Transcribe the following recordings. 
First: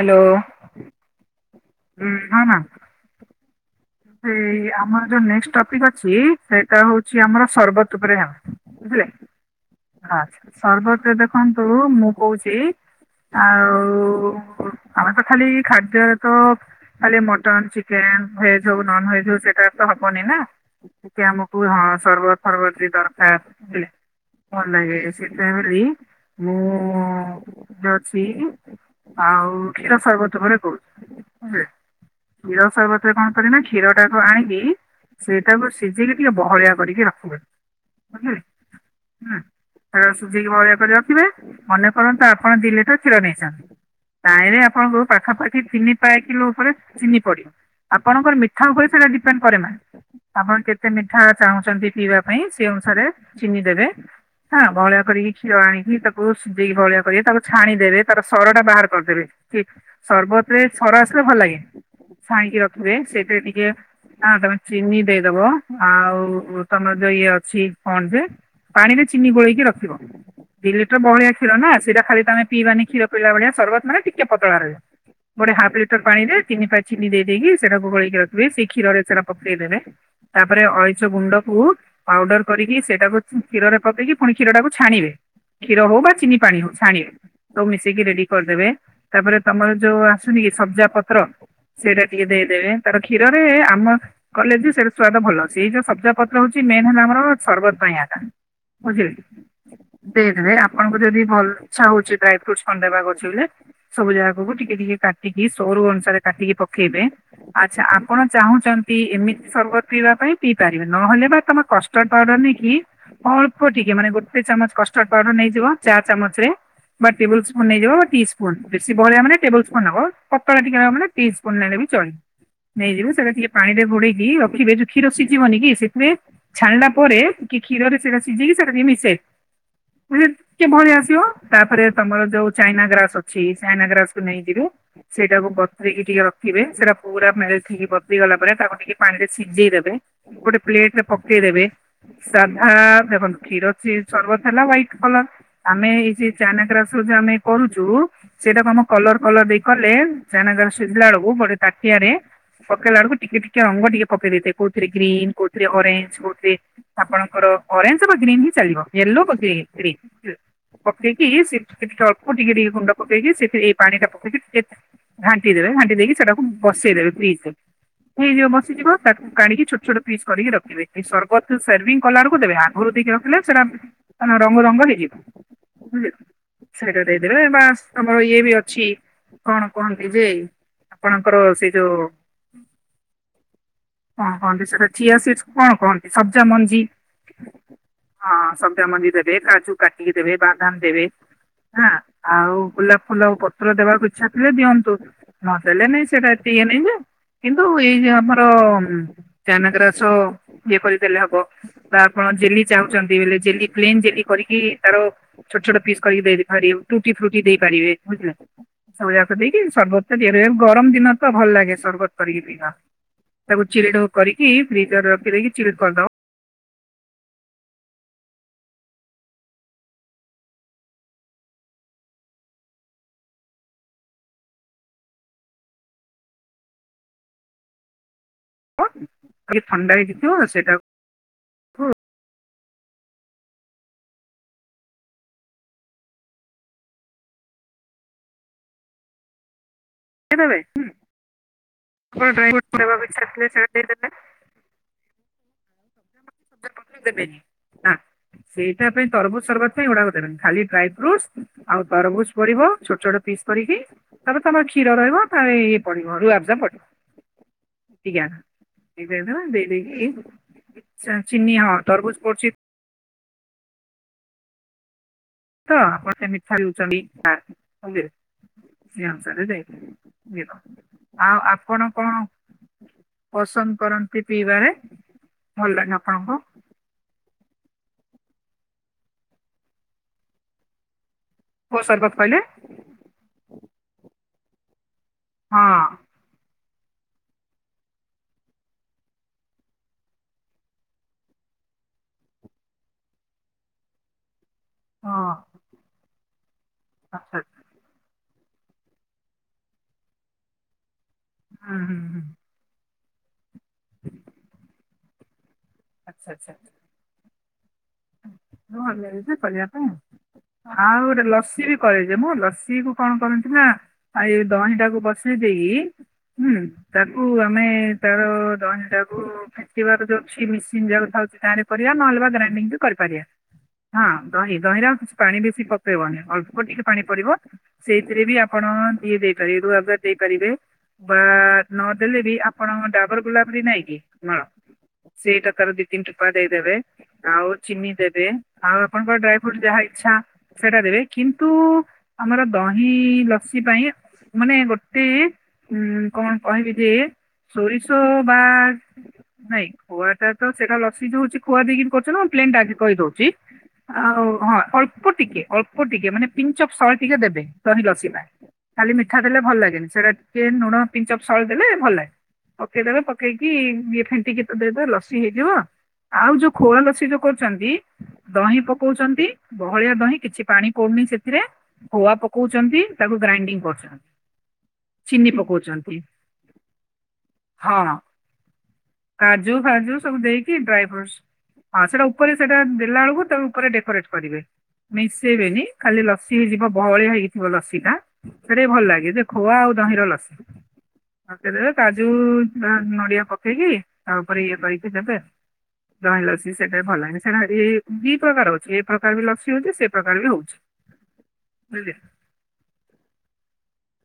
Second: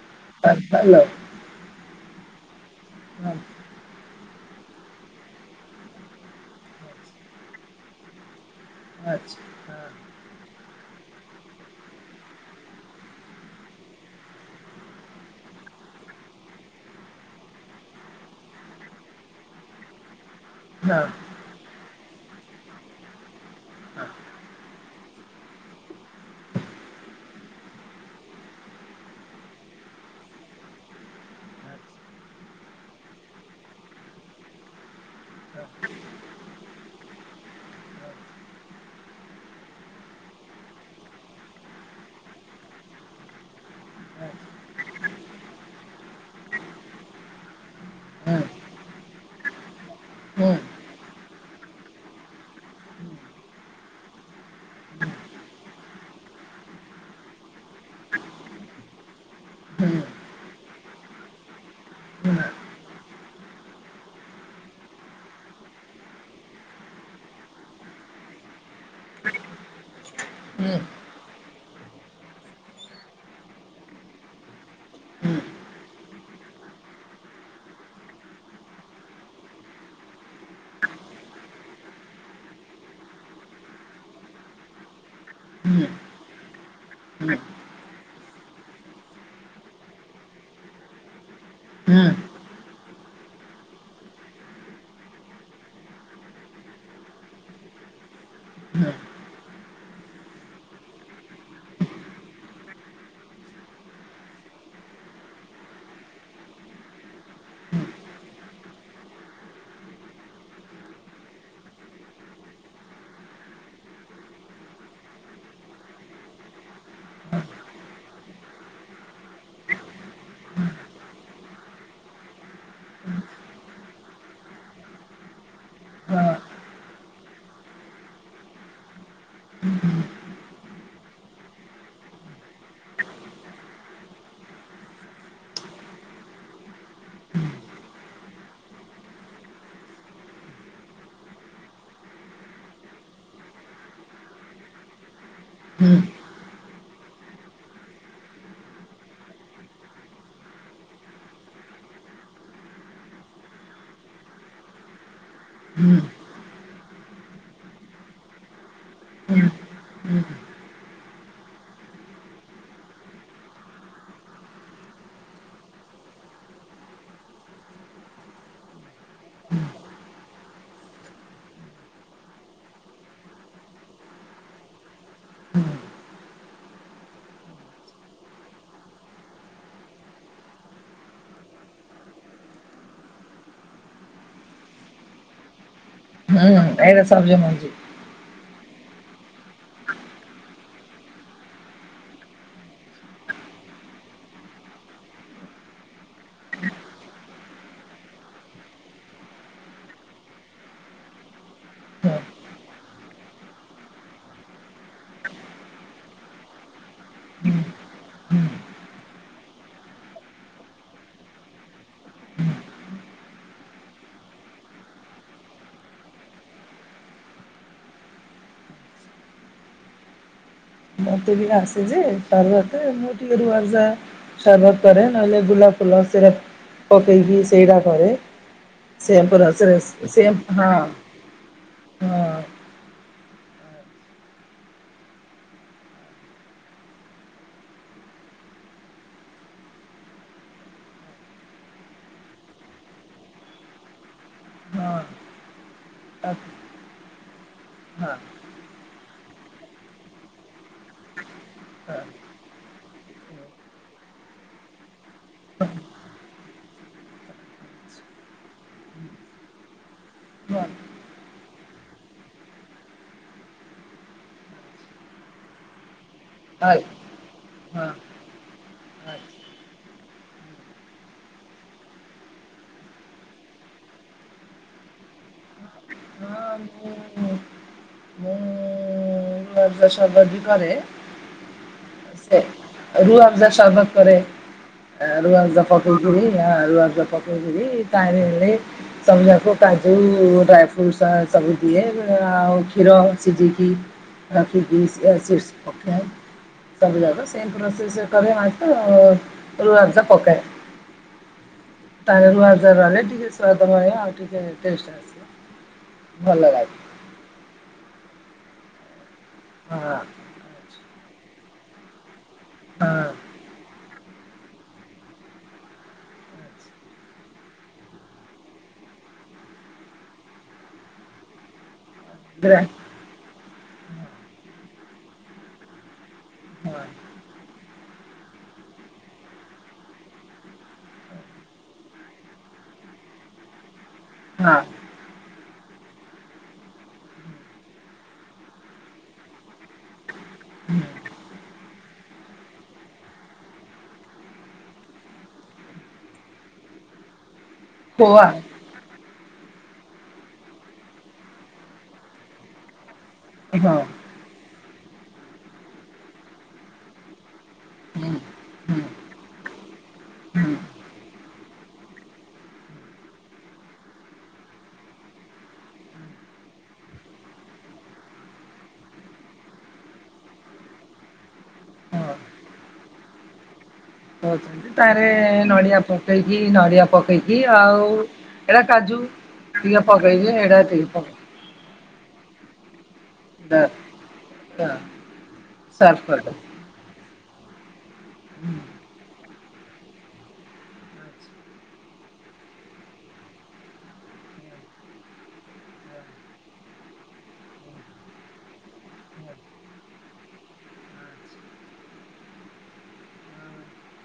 Hello ହା hello. ଉଁ ହଁ ହଁ। ହେଇ ଆମର ଯୋଉ ନେକ୍ସଟ୍ ଟପିକ ଅଛି ସେଇଟା ହୋଉଛି ଆମର ସର୍ବତ୍ ଉପରେ ହେବ। ବୁଝିଲେ ହା ସର୍ବତରେ ଦେଖନ୍ତୁ ମୁଁ କୋଉଛି ଆଉ ଆମେ ତ ଖାଲି ଖାଦ୍ୟରେ ତ ଖାଲି ମଟନ୍ ଚିକେନ୍ ଆମ ଭଏଜ୍ ହୋଉ, ନନ୍ ଭଏଜ ହଉ ସେଟାର୍ ତ ହବନି ନା ଟିକେ ଆମକୁ ହଁ ସର୍ବତ୍ ଫର୍ବତ୍ ଯି ଦରକାର। [unintelligible] ଭଲ୍ ଲାଗେ ସେଇ ଟାଇମ୍ ରେ ବି ମୁଁ ଯ [unintelligible] ଅଛି। ଆଉ କ୍ଷୀର ସୈବର୍ତ ପରେ ହୋଉ ହୁଏ। କ୍ଷୀର ଶୈବର୍ତ ରେ କଣ କରିବେନା କ୍ଷୀର ଟାକୁୁ ଆଣିକି ସେଇଟାକୁ ସିଝିକି ଟିକେ ବହଳିଆ କରିକି ରଖିବେ। ଉହୁ ହୁଁ। ଏରା ସିଜେଇକି ବହଳିଆ କରି ରଖିବେ ମନେ କରନ୍ତୁ ଆପଣ ଦି ଲିଟର୍ କ୍ଷୀର ନେଇଚନ୍ତି ପାଣିରେ ଆପଣଙ୍କୁ ପାଖାପାଖି ତିନି ପାଏ କିଲୋ ଉପରେ ଚିନି ପଡିବ ଆପଣଙ୍କର ମିଠା ଉପରେ ସେଟା ଡିପେଣ୍ଡ କରେନା। ଆପଣ କେତେ ମିଠା ଚାହୁଁଚନ୍ତି ପିଇବା ପାଇଁ ସେ ଅନୁସାରେ ଚିନି ଦେବେ। ହଁ ଭଳିଆ କରିକି କ୍ଷୀର ଆଣିକି ତାକୁ ସିଜେଇକି ଭଳିଆ କରିବେ ତାକୁ ଛାଣିଦେବେ ତାର ସର ଟା ବାହାର କରିଦେବେ। ସର୍ବତରେ ସର ଆସିଲେ ଭଲ ଲାଗେ ଛାଣିକି ରଖିବେ ସେଥିରେ ଟିକେ ହଁ ତମେ ଚିନି ଦେଇଦବ ଆଉ ତମର ଯୋଉ ଇଏ ଅଛି କଣ ଯେ ପାଣିରେ ଚିନି ଗୋଳେଇକି ରଖିବ ଦି ଲିଟର ବହଳିଆ କ୍ଷୀର ନା ସେଟା ଖାଲି ତ ଆମେ ପିଇବାନି କ୍ଷୀର ପିଲା ଭଳିଆ ସର୍ବତ ମାନେ ଟିକେ ପତଳା ରହିବ। ଗୋଟେ ହାଫ ଲିଟର ପାଣି ରେ ତିନି ପାଏ ଚିନି ଦେଇେଦେଇକି ସେଟାକୁ ଗୋଳେଇକି ରଖିବେ ସେଇ କ୍ଷୀରରେ ସେଟା ପକେଇଦବେ ତାପରେ ଅଳେଇଚ ଗୁଣ୍ଡକୁ ପାଉଡର କ ରିକି ସେଟାକୁ କ୍ଷୀରରେ ପକେଇକି ପୁଣି କ୍ଷୀରଟାକୁ ଛାଣିବେ। କ୍ଷୀର ହଉ ବା ଚିନି ପାଣି ହଉ ଛାଣିବେ ସବୁ ମିଶେଇକି ରେଡି କରିଦେବେ ତାପରେ ତମର ଯୋଉ ଆସୁନି କି ସବ୍ଜା ପତ୍ର ସେଇଟା ଟିକେ ଦେଇ ଦେବେ ତାର କ୍ଷୀରରେ ଆମ କଲେ ଜେ ସେଇଟା ସ୍ଵାଦ ଭଲ ସେଇ ଯୋଉ ସବ୍ଜା ପତ୍ର ହଉଛି ମେନ୍ ହେଲା ଆମର ସର୍ବତ ପାଇଁ ହେଟା ବୁଝିଲେ। ଷ୍ଟେଜ୍ ରେ ଆପଣଙ୍କୁ ଯଦି ଭଲ ଇଛାହଉଛି ଡ୍ରାଏଫ୍ରୁଟ୍ସ କଣ ଦେବାକୁ ଅଛି ବଲେ ସବୁ ଜାକକୁ ଟିକେ ଟିକେ କା ଟିକି ସର ଅନୁସାରେ କାଟିକି ପକେଇବେ ଆଚ୍ଛା ଆପଣ ଚାହୁଁ ଚନ୍ତି ଏମିତି ସର୍ବତ ପିବା ପାଇଁ ପିଇ ପାରିବେ ନହେଲେ ବା ତମେ କଷ୍ଟଟଡ ପାଉଡ଼ର ନେଇକି ଅଳ୍ପ ଟିକେ ମାନେ ଗୋଟେ ଚାମଚ କଷ୍ଟର୍ଡ ପାଉଡର ନେଇଯିବ ଚା ଚାମଚ ରେ ବା ଟେବୁଲ ସ୍ପୁନ ନେଇଯିବ ବା ଟି ସ୍ପୁନ୍ ବେଶୀ ବହଳିଆ ମାନେ ଟେବୁଲ ସ୍ପୁନ୍ ନବ ପତଳା ଟିକେ ରହିବ ମାନେ ପିସ୍ ନେଲେ ବି ଚଳିବ ନେଇଯିବେ ସେଟା ଟିକେ ପାଣିରେ ଘୋଡେଇକି ରଖିବେ ଜଉ କ୍ଷୀର ସିଜିବନି କି ସେଥିରେ ଛାଣିଲା ପରେ କି କ୍ଷୀରରେ ସେଟା ସିଜେଇିକି ସେଟା ଟିକେ ମିଶେଇ ଟିକେ ବହଳିଆ ଆସ ବ ତାପରେ ତମର ଯୋଉ ଚାଇନା ଗ୍ରାସ ଅଛି ଚାଇନା ଗ୍ରାସକୁୁ ନେଇ ଯିବେ ସେଇଟାକୁ ବତୁରେଇକି ଟିକେ ରଖିବେ ସେଇଟା ପୁରା ମେଲ୍ଟ ହେଇକି ବତୁରି ଗଲା ପରେ ତାକୁ ଟିକେ ପାଣିରେ ସିଜେଇ ଦେବେ ଗୋଟେ ପ୍ଲେଟରେ ପକେଇଦେବେ ସାଧା ଏବଂ କ୍ଷୀର ଚିଜ୍ ସର୍ବତ ହେଲା ହ୍ଵାଇଟ କଲର ଆମେ ଏଇ ଯେ ଚାଇନା ଗ୍ରାସ୍ ରୁ ଯେ ଆମେ କରୁଚୁ ସେଇଟାକୁ ଆମ କଲର କଲର ଦେଇ କଲେ ଚାଇନା ଗ୍ରାସ୍ ସିଝିଲା ବେଳକୁ ବ ତାଟିଆରେ ପକେଇଲା ବେଳକୁ ଟିକେ ଟିକେ ରଙ୍ଗ ଟିକେ ପକେଇ ଦେଇଥିବେ କୋଉଥିରେ ଗ୍ରୀନ କୋଉଥିରେ ଅରେଞ୍ଜ କୋଉଥିରେ ଆପଣଙ୍କର ଓରେଞଜ ବା ଗ୍ରିନ୍ ହିଁ ଚାଲିବ ୟୋଲ ପୋକେଇ ଗ୍ରିନ୍। ପକେଇକି ସେଇଥୁଟିକେ ଅଳ୍ପ ଟିକେ ଟିକେ ଗୁଣ୍ଡ ପକେଇକି ସେଥିରେ ଏଇ ପାଣି ଟା ପକେଇକି ଟିକେ ଘାଣ୍ଟି ଦେବେ। ଘାଣ୍ଟି ଦେଇକି ସେଟାକୁ ବସେଇଦେବେ ଫ୍ରିଜ୍‌ରେ ସେଇ ଯୋଉ ବସିଯିବ ତାକୁ କାଡ଼ିକି ଛୋଟ ଛୋଟ ପିସ୍ କରିକି ରଖିବେ ସର୍ବତ ଯୁ ସର୍ଭିଙ୍ଗ କଲା ବେଳକୁ ଦେବେ ଆଗରୁ କି ରଖିଲେ ସେଟା ତା ରଙ୍ଗ ରଙ୍ଗ ହେଇଯିବ। ସେଇଟା ଦେଇଦେବେ ବା ଆମର ଇଏ ବି ଅଛି କଣ କୁହନ୍ତି ଯେ ଆପଣଙ୍କର ସେଇ ଯୋଉ ହ ହ ଯେ ସେଇଟା ଚିଆ ସିଡ୍ କୁ କଣ କନ୍ତି ସବ୍ଜା ମଞ୍ଜି ଏଇଟା ସବଜମଞ୍ଜି ହଁ ସବ୍ ମନ୍ଦିରରେ କାଜୁ କାଟିକି ଦେବେ ବାଦାମ ଦେବେ ହଁ ଆଉ ଗୋଲାପ ଫୁଲ ଆଉ ପତ୍ର ଦେବାକୁ ଇଚ୍ଛା ଥିଲେ ଦିଅନ୍ତୁ ନ ଦେଲେନି ସେଟା ଏତେ ଇଏ ନାଇଁ ଯେ କିନ୍ତୁ ଏଇ ଯୋଉ ଆମର ଚାଇନ ଗ୍ରାସ ଇଏ କରିଦେଲେ ହବ ତାପରେ ଜେଲି ଚାହୁଁଚନ୍ତି ବଲେ ଜେଲି କ୍ଲିନ୍ ଜେଲି କରି କି ତାର ଛୋଟ ଛୋଟ ପିସ୍ କରି ଦେଇ ପାରୁ ଟି ଦେଇ ପାରିବେ ବୁଝିଲେ ସବୁ ଯାକ ଦେଇକି ସର୍ବତ ଟା ଗରମ ଦିନ ତ ଭଲ ଲାଗେ ସର୍ବତ କରିକି ପିବା। ତାକୁ ଚିିଲଡ କରିକି ଫ୍ରିଜରରେ ରଖି ଦେଇକି ଚିଲ୍ କରିଦବ। ମତେ ବି ଆସେ ଯେ ତର ବତେ ମୁଁ ଟିକେ ରୁଆଯା ସର୍ବତ କରେ ନହେଲେ ଗୋଲାପ ଫୁଲ ସେଟା ପକେଇବି ସେଇଟା କରେ। ଟିକେ ଥଣ୍ଡା ହେଇଯିବ ହଁ ସେଇଟାକୁ ହଁ। କେ ନବେ ହଁ। ଡ୍ରାଇ ଫ୍ର ପ୍ରଭାବ ସେ [unintelligible] ହଁ କବେ ବି ଦେବେନି ନା। ସେଇଟା ପାଇଁ ତରଭୁଜ ସରବତ ପାଇଁ ଏଗୁଡାକ ଦେବେନି ଖାଲି ଡ୍ରାଇ ଫ୍ରୁଟ୍ସ ଆଉ ତରଭୁଜ ପଡିବ ଛୋଟ ଛୋଟ ପି ବିଶେଷ କରିକି ତାପରେ ତମର କ୍ଷୀର ରହିବ ତା ଇଏ ପଡିବ ରୁଆବଜା ପଡିବ। [unintelligible] ଦେଇଦେଇକି [unintelligible] ଚିନନି ହଁ ତରଭୁଜ କରୁଛିିତ [inaudible] ତ ଆପଣ ସେ ମିଛାଳି ଉଛ [unintelligible] ନା ସେ ଅନୁସାରେ ଯାଇଥିଲି ବୁଝିଲ ଆଉ ଆପଣ କଣ ପସନ୍ଦ କରନ୍ତି ପିଇବାରେ ଭଲ ଲାଗେ ଆପଣଙ୍କୁ? [inaudible] କୋଉ ସରବତ କହିଲେ ସେ ରୁଆବଜା ସର୍ବତ କରେ ରୁଆବଜା ହଁ [unintelligible] ଆଜା ପକାଥିଲି ତାହିରେ ହେଲେ ସବୁଯାକ ଆକୁ କାଜୁ ଡ୍ରାଏ ଫ୍ରୁଟ୍ସସ -ସବୁ ଦିଏ। [unintelligible] ଆଉ କ୍ଷୀର ସିଝେଇକି ରଖିକି ଚିଆ ହଁ ସିଡ୍ସ ପକାଏ ସବୁ ଯାକ ଆଚ୍ଛା ସେମ୍ ଆଚ୍ଛା ପ୍ରୋସେସ୍ କରେ ମା ରୁ -ରୁଆବଜା ପକାଏ ହୁଁ ହୁଁ ହୁଁ ତାହିରେ ରୁଆବଜା ରହିଲେ ଟି ସାଧାମୟ ହେଲେ ଆଉ ଟିକେ ଟେଷ୍ଟ୍ ଆସିବ। ଆଚ୍ଛା ଭଲ ଆଚ୍ଛା ଲାଗେ। ଆଚ୍ଛା। ଭଲ ଲାଗୁଛି କରିବା ହଁ ପାଇଁ ଆଉ, ଆଚ୍ଛା ଆଉ ଗୋଟେ ଲସି ବି କରି ଯେ ମୁଁ ଲସି ହଁ। କୁ କଣ କରନ୍ତି ନା ଏଇ ଦହିଟାକୁ ବସେଇ ଦେଇ ହୁଁ ଆଚ୍ଛା ତାକୁ ଆମେ ତାର ଦହି ଟାକୁ ଫେଟିବାର ଯଉ [unintelligible] [inaudible] ନହେଲେ ଗ୍ରା ଗ୍ରାଇଡିଙ୍ଗ ବି କରିପାରିବା ହଁ ହି ଗହିରେ ଆଉ କିଛି ପାଣି ବେଶୀ ପକେଇବନି। ଅଳ୍ପ ହଁ ଟିକେ ପାଣି ପଡିବ ସେଇଥିରେ ବି ଆପଣ ଇଏ ଦିଏ ଦେଇପାରିବେ ରୁଆବଜା ଦେଇପାରିବେ। ବା ନଦେଲେ ବି ଆପଣଙ୍କ ଡାବର ଗୋଲାପବରି ନାଇଁ କି ହଁ ସେଇଟା ତଆର ଦିିତତିିନିପାଦେ ଦେବେ ଆଉଉ ଚିମି ଦେ ଆଉ ଆପଣଙ୍କର ଡ୍ରାଇ ଫ୍ରୁଟସ୍ ଯାହା ଇଛା ସେଇଟା ହୁଁ ଦେବେ କିନ୍ତୁ ଆମର ଦହି- ଇ - ଇ ଲସି ପାଇଁ ମାନେ ଗୋଟେ ଉ କଣ କହିବି ଯେ ସୋରିଷ ଖୋଆ ବା ନାଇଁ ଖୁଆଟା ତ ସେଇଟା ଲସି ଯୋଉ ହଉଛି ଖୁଆ ଦେଇକି କରୁଛ ନା ପ୍ଲେନଟା ଆଗେ କରିଦଉ ଜି ହଁ ଆଉ ହଁ ଅ ଅଳ୍ପ ଟିକେ, ଅଳ୍ପ ଟିକେ ମାନେ ପିଞ୍ଚ ଅଫ ସଲ୍ଟ ଟିକେ ଦେବେ ଦହି ଲସି ହୁଁ ଟା ହୁଁ ଖାଲି ମିଠା ଦେଲେ ଭଲ ଲାଗେନି ସେଇଟା ହୁଁ ଟିକେ ଲୁଣ ପିଂଚ ଅଫ ସଲ୍ଟ ଦେଲେ ଭଲ ଲାଗେ। ପକେଇଦେବେ ପକେଇକି ଇଏ ଫେଣ୍ଟିକି ଦେଇଦବେ ଲସି ହେଇଯିବ। ଆଉ ଯଉ ପାଇଁ ଖୁଆ ଲସି ଯୋଉ କରୁଛନ୍ତି। ଦହି ପକଉଛନ୍ତି ବହଳିଆ ଦହି କିଛି ପାଣି ପଡୁନି ସେଥିରେ। ଖୁଆ ପକଉଛନ୍ତି ତାକୁ ଗ୍ରାଇଣ୍ଡିଙ୍ଗ କରୁଛନ୍ତି। ହଉଛନ୍ତି ତାରେ ଚିନି ନଡିଆ ପକଉଛନ୍ତି। ପକେଇକି ନଡିଆ ପକେଇକି ଆଉ ହଁ ଏଇଟା କାଜୁ କାଜୁ ଟିକେ ଫାଜୁ ସବୁ ପକେଇକି ଦେଇକି ଏଇଟା ଡ୍ରାଇ ଟିକେ ଫ୍ରୁଟସ୍ ପକେଇ ହଁ ସେଟା ଉପ ଉପରେ ସେଟା ଦେଲା ବେଳକୁ ତା ଦ ଉପରେ ଡେକୋରେଟ କରିବେ ଦ ମିକ୍ସ [unintelligible] ସର୍ଫ ଖାଲି ଲସି ହେଇଯିବ ବହଳିଆ ହେଇ ଗ ଲସି ଟା ସେଟା ବି ଭଲ ଲାଗେ ଯେ ଖୁଆ ଆଉ ଦହିର ଲସି। କରିଦବ। ପାକେଇଦେବେ କାଜୁ ବା ନଡିଆ ପକେଇକି ତାପରେ ଇଏ କରିକି ଦେବେ। [unintelligible] ଲସି ସେଇଟା ବି ଭଲ ସେଟା ଯଦି ଦି ପ୍ରକାର ହଉଛି ଏ ପ୍ରକାର ବି ଲସି ହଉଛି ସେ ପ୍ରକାର ବି ହଉଛି ବୁଝିଲ।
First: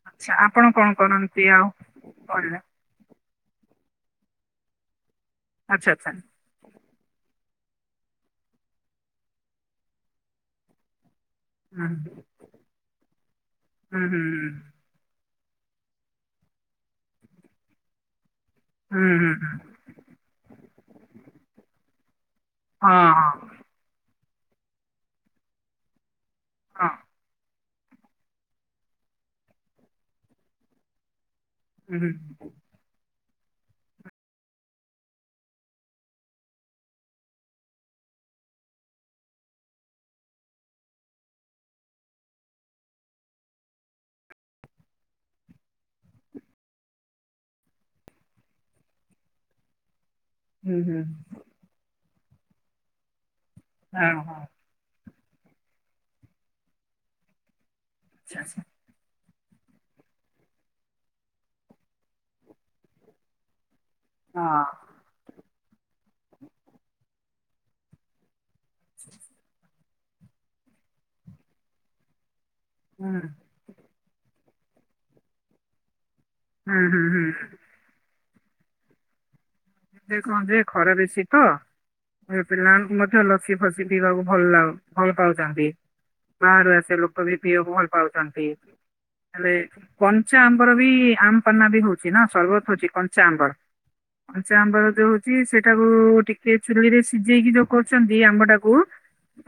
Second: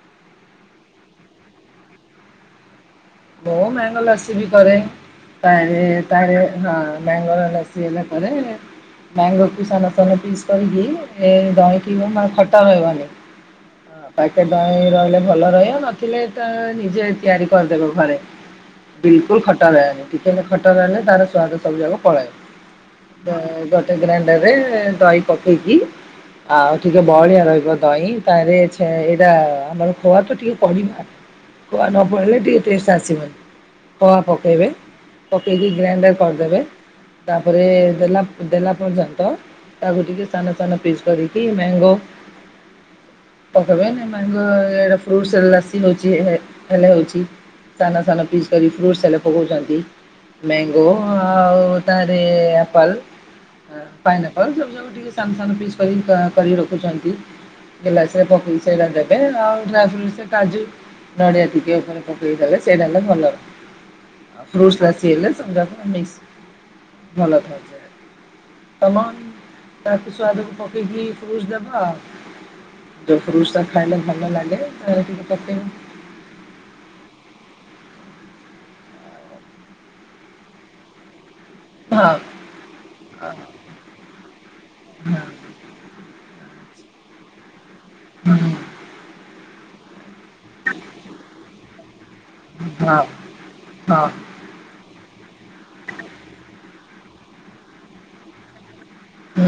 ଆଛା ଆପଣ କଣ କରନ୍ତି ଆଉ କିବା [unintelligible] ମୁଁ ମାଙ୍ଗୋ ଲସି ବି କରେ ହଁ ତାରେ ଆଚ୍ଛା ଆଚ୍ଛା ତରେ ହଁ [unintelligible] ଆସଲା ପରେ ମ୍ୟାଙ୍ଗୋ କୁ ସାନ ସାନ ପିସ୍ କରିକି ଆ ହୁଁ ଦହିକି ଜମା ଖଟା ରହିବନି ହୁଁ [unintelligible] ହୁଁ ଦହିଁ ରହିଲେ ଭଲ ରହିବ ନଥିଲେ। ତ ନିଜେ ତିଆରି କରିଦେବ ଘରେ। ହୁଁ ହୁଁ ବିଲକୁଲ ହୁଁ ଖଟ ହେହନି ଟିକେ ଖଟା ରହନି ତାରଦ ସବୁ ଯାକ ହଁ ପଳେଇବ। ହଁ ଗ ଗୋଟେ ଗ୍ରଇଣ୍ଡରେ ତହି ପକେଇକି ଆଉ ହଁ ଟିକେ ବହଳିିଆ ରହିବ। ତହିଁ ତାହଲେ ଏଇଟା ଆମର ଖଆ ତ ଟିକେ ପମା [unintelligible] କୁଆ ହୁଁ ନ ପଳଇଲେ ହୁଁ ଟିକେ ଟେଷ୍ଟ ଆସିବନି। କଆ ପକେଇବେ ପକେଇକି ଗ୍ରାଇଣ୍ଡର କରିଦେବେ। ତାପରେ ଦେଲା ଦେଲା ପର୍ଯ୍ୟନ୍ତ ତାକୁ ଟିକେ ସାନ ସାନ ପିସ୍ କରିକି ମ୍ୟାଙ୍ଗୋ [unintelligible] ମେଙ୍ଗୋ ଏଆର ଫ୍ରୁଟସ ଲସି ହଉଚି ଏ ଏଲ ହଉଚି। ସାନ ସାନ ପିସ୍ କରି ଫ୍ରୁଟ୍ସ ହେଲେ ପକଉଛନ୍ତି ମ୍ୟାଙ୍ଗୋ ହୁଁ ହୁଁ ଆଉ ଏପଲ ହଁ ହଁ ପାଇନପଲ ସବ ଠିକ ସାନ ସାନ ପିସ୍ କରି କରି ରଖୁଛନ୍ତି ଗିଲାସରେ ଆଚ୍ଛା ପକେଇ ଆଚ୍ଛା ସେଇଟା ଆଉ ଫ କାଜୁ ନଡିଆ ଟିକେ ଉପରେ ପକେଇଦେଲେ ସେଇଟା ହେ ଭଲ। ଆଉ ଫ୍ରୁଟ ସି ହେଲୋ ଭଲ ଉଯଏ। ତମ ତାକୁ ସ୍ୟାଦକୁ ପକେଇକି ଫୁଜ ଦବା ହଁ ଆଉ। ଯଉ ଫ୍ରୁଟ୍ ସ ଖାଇଲେ ଭଲ ଲାଗେ [inaudible] ହୁଁ ହୁଁ ହୁଁ। ଏ କହ ଯେ ଖରା ବେଶୀ ହଁ। ହଁ। ତ ପିଲା ମଧ୍ୟ ହଁ ଲସି ଫସି ପିଇବାକୁ ଭଲ ଭଲ ଅ ଭଲ ହଁ ପାଉଚନ୍ତି। ବାହାରୁ ଆସ ଲୋକ ବି ପିଅ ଭଲ ହଁ ହଁ ପାଉଛନ୍ତି ହୁଁ ହେଲେ କଞ୍ଚା ଆମ୍ବର ବି ଆମ୍ପନା ବି ହଉଛି। ନା ସରବତ ହଉଛି ହଁ କଞ୍ଚା ଆମ୍ବର। ହଁ ଆମ୍ବର ଯୋଉ ହଉଛି ସେଟାକୁ ଟିକେ ଚୁଲି ରେ ସିଝେଇକି ଯୋଉ କରୁଛନ୍ତି ଆମ୍ବଟାକୁ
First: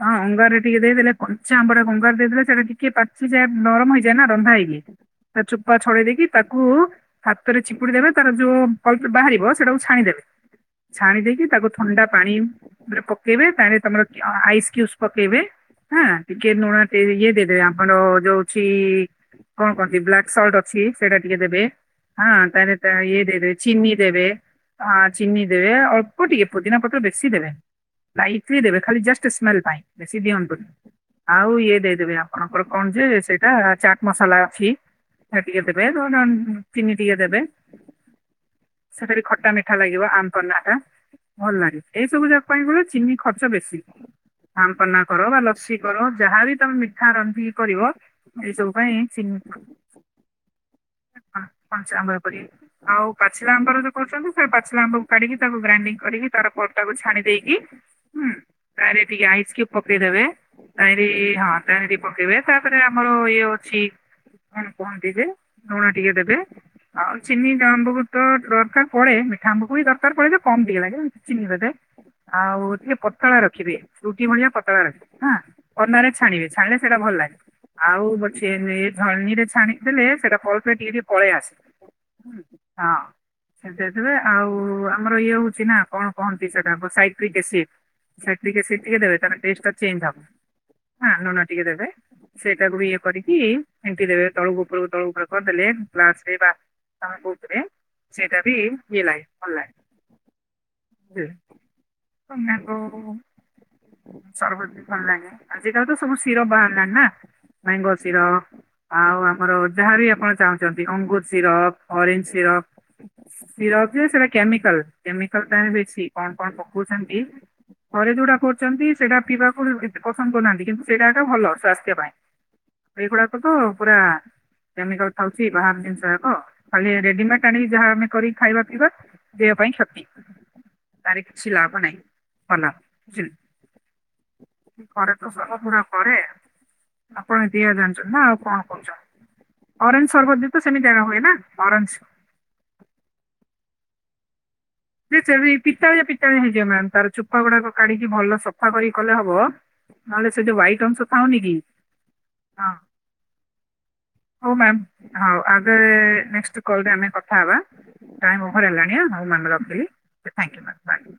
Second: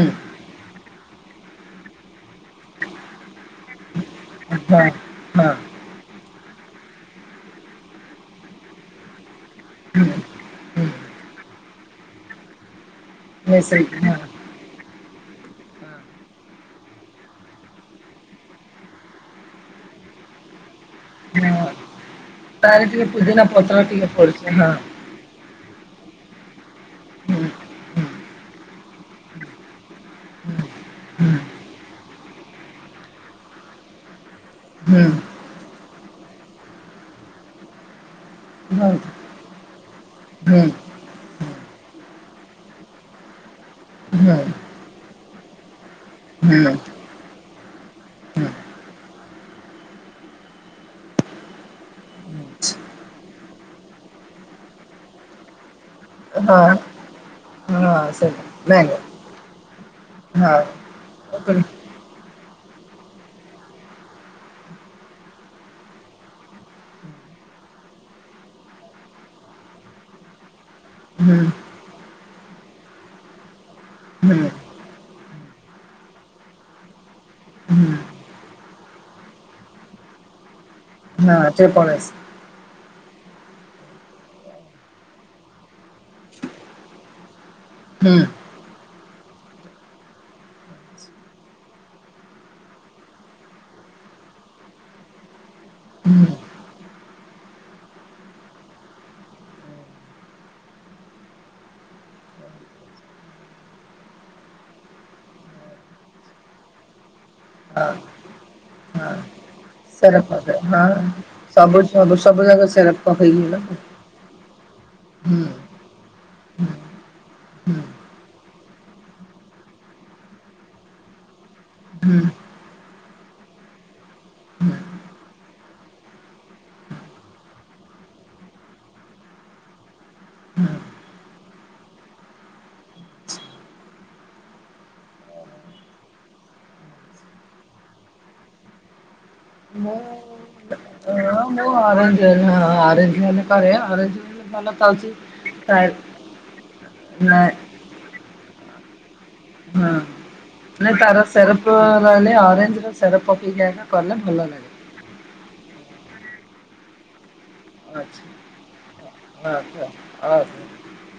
ତ ହଁ ଅଙ୍ଗାର ଟିକେ ଦେଇଦେଲେ କଞ୍ଚା ଆମ୍ବ ଅଙ୍ଗାର ଦେଇଦେଲେ ସେଟା ଟିକେ ପାଚିଯାଏ ନରମ ହେଇଯାଏ ନା ରନ୍ଧା ହେଇକି, ତା ଚୁପା ଛଡେଇ ଦେଇକି ତାକୁ ହାତରେ ଛିପୁଡି ଦେବେ ତାର ଯୋଉ୍ ବାହାରିବ ସେଟାକୁ ହୁଁ ଛାଣିଦେବେ, ଛାଣି ଦେଇକି ତାକୁ ଥଣ୍ଡା ପାଣି ପକେଇବେ ତାହେଲେ ମିଶେଇକି ତମର ହଁ। ଆଇସ୍ କ୍ୟୁ ପକେଇବେ ହଁ ଟିକେ ଲୁଣ ଟ ଇଏ ଦେଇଦେବେ ଆମର ଯୋ ହଉଚି କଣ କହନ୍ତି ବ୍ଲାକ୍ ସଲ୍ଟ ଅ ଏ ସେଟା ଟିକେ ହଁ ଦେବେ ହଁ ହଁ ତାହେଲେ ତାର ଟିକେ ଇଏ ପୁଦିନା ଦେବେ ପତ୍ର ଚିନି ଟିକେ ଦେବେ। ପଡୁଛି ହଁ ଆ ଚିନି ଦେବେ ଅଳ୍ପ ଟିକେ ପୁଦିନା ପତ୍ର ବେଶି ହୁଁ। ଦେବେନି ହୁଁ ଲାଇଟ ବି ଦେବେ। ଖାଲି ଜଷ୍ଟ ସ୍ମେଲ୍ଲ୍ ପାଇଁ। ବେଶୀ ଦିଅନ୍ତୁନି। ହୁଁ ଆଉ ଇଏ ଦେଇଦେବେ ଆଉ ଆପଣଙ୍କର କଣ ଯେ ସେଇଟା ଚାଟ୍ ମସଲା ଅଛି। ହୁଁ ସେ ଟିକେ ଦେବେ। ନ ଚିନି ଟିକେ ଦେବେ। ହ। କାଠା ମିଠା ଲାଗିବ ଆମ ପନ୍ନାଟା ଭଲ ଲାଗେ। ଏଇ ସବୁ ଯାକ ପାଇଁ ଗଲେ ଚିନି ଖର୍ଚ୍ଚ ବେଶୀ। ଆମ ପନ୍ନା କର ବା ଲସି କର ଯାହାବି ହୁଁ ତମେ ମିଠା ରନ୍ଧିକ କରିବ ଏଇ ହୁଁ ସବୁ ପାଇଁ ଚି [unintelligible] ଆଉ ପାଚିଲା ଆମ୍ବର କରୁଛନ୍ତି ସେ ପାଚଲା ଆମ୍ବକୁ କାଢିକି ତାକୁ ଗ୍ରାଇଡିଙ୍ଗ କରିକି ତାର ହଁ ପରତାକୁ ଛାଣି ଦେଇକି। ହୁଁ ତାର ଟିକେ ଆଇସ୍ କ୍ୟୁବ୍ ପକେଇଦେବେ ତାର ହଁ ତାର ପକେଇବେ। ତାପରେ ଆମର ଇଏ ଅଛି। କଣ କୁହନ୍ତି ଯେ ଲୁଣ ଟିକେ ଦେବେ ଆଉ ଚିନିମ୍ୱୁତ ତ ଦରକାର। ପରେ ମିଠା ଆମ୍ବକୁ ବି ଦରକାର ପଡେ ଯେ କମ ଟିକେ ଲାଗେ ଚିନି। [unintelligible] ଆଉ ଟିକେ ପତଳା ରଖିବେ, ରୁଟି ଭଳିଆ ପତଳା ରଖିବେ। ହାଁ କାନରେ ଛାଣିବେ ଛାଣିଲେ ସେଇଟା ଭଲ ହେଲା ଆଉ ଧଣୀରେ ଛାଣି ଦେଲେ ସେଟା ଟିକେ ଟିକେ ପଳେଇ ଆସିବ ହଁ। ସେ ଦେଇଥିବେ ଆଉ ଆମର ଇଏ ହଉଛି ନା କଣ କହନ୍ତି ସେଟା ସାଇଟ୍ରକ୍ ଏସିଡ। ସେ ଟିକେ ସେ ଟିକେ ଦେ ତାର ଟେଷ୍ଟ ଚେଞ୍ଜ ହବ ଲୁଣ ଟିକେ ଦେବେ। ସେଇଟାକୁୁ ବି ଇଏ କରିକି ଫେଣ୍ଟି ଦେବେ ତଳକୁ ଉପରକୁ ତଳ ଉପର କରିଦେଲେ ଗ୍ଲାସରେ ପା ତାହାକୁ ଉପରେ ସେଇଟା ବି ଇଏ ଲାଗେ ଭଲ ଲାଗେ। [unintelligible] ସରବତ [unintelligible] ଭଲ ଲାଗେ ଆଜିକାଲି ତ ସବୁ ସୀରପ ବାହାରିଲାଣି ନା। ହଁ ମ୍ୟାଙ୍ଗୋ ସୀରପ ଆଉ ହଁ ଆ ମୋର ଯାହା ବିି ସେରପ ଆପଣ ଚାହୁଁଚନ୍ତି ହଁ ଅଙ୍ଗୁର ସବୁ ସୀରପ ସବୁ ଅରେଞ୍ଜ ସବୁ ଯାକ ସୀରପ ସେରପ ପକେଇକି ହୁଁ ସୀରପ ଯେ ସେଟା କେମିକାଲ ହୁଁ କେମିକାଲଟା ବେଶୀ କଣ କଣ ହୁଁ ପକୋଉଚନ୍ତି। ହୁଁ ଘରେ ଯୋଉଟା କରୁଚନ୍ତି ସେଇଟା ପିବାକୁ ଇ [unintelligible] ପସନ୍ଦ କରୁନାହାନ୍ତି କିନ୍ତୁ ସେଇଟା ତ ଭଲ ସ୍ଵାସ୍ଥ୍ୟ ପାଇଁ। ହୁଁ ଏଗୁଡାକ ତୁ ପୁରା କେମିକାଲ ଥାଉଚି ବାହାର ଜିନିଷ ଯାକ ଖାଲି ରେଡିମେଟ୍ ଆଣିକି ଯାହା ଆମେ କରି ଖାଇବା ପିଇବା ଦେହ ପାଇଁ ଶକ୍ତି। ପାରିକି [unintelligible] କିଛି ଲାଭ ନାହିଁ ଭଲ ବୁଝିଲ୍। [unintelligible] ପୁରା ପରେ ଆପଣ ଏତିକ ଜାଣିଚନ୍ତି ନା ଆଉ କଣ କରୁଚନ୍ତି। ଅରେଞ୍ଜ ସରବତ ବି ତ ସେମିତିଆ ହୁଏ ନା। ଅରେଞ୍ଜ ଆଞଜଁ ଆରେଞଜ କରେ ଆରେଞଜ [unintelligible] ସେ ପିତାଳିଆ, ପିତାଳିଆ, ହେଇଯିବ ମା, ତାର ଚୁପା ଗୁଡା କାଢିକି ଭଲ ସବ କା [unintelligible] କରି କଲେ ହବ ହଁ ନହେଲେ ସେଠି ହାଇଟ୍ ନାଇଁ ଅଂଶ ତାର ହେଉନି କି? ସେରପ ରହିଲେ ଅରେଞ୍ଜ ର ସେରପ ପକେଇକି ଏକା କଲେ ଭଲ ହଉ ଲାଗେ ମାମ୍, ହଉ, ଆଗେ ନେଷ୍ଟ କଲ ରେ ଆମେ କଥାହେବା। ଆଚ୍ଛା ଟାଇମ ଓଭର ହେଲାଣି, ମୁଁ ମନେ ଆଚ୍ଛା ଆଚ୍ଛା ରଖିଲି।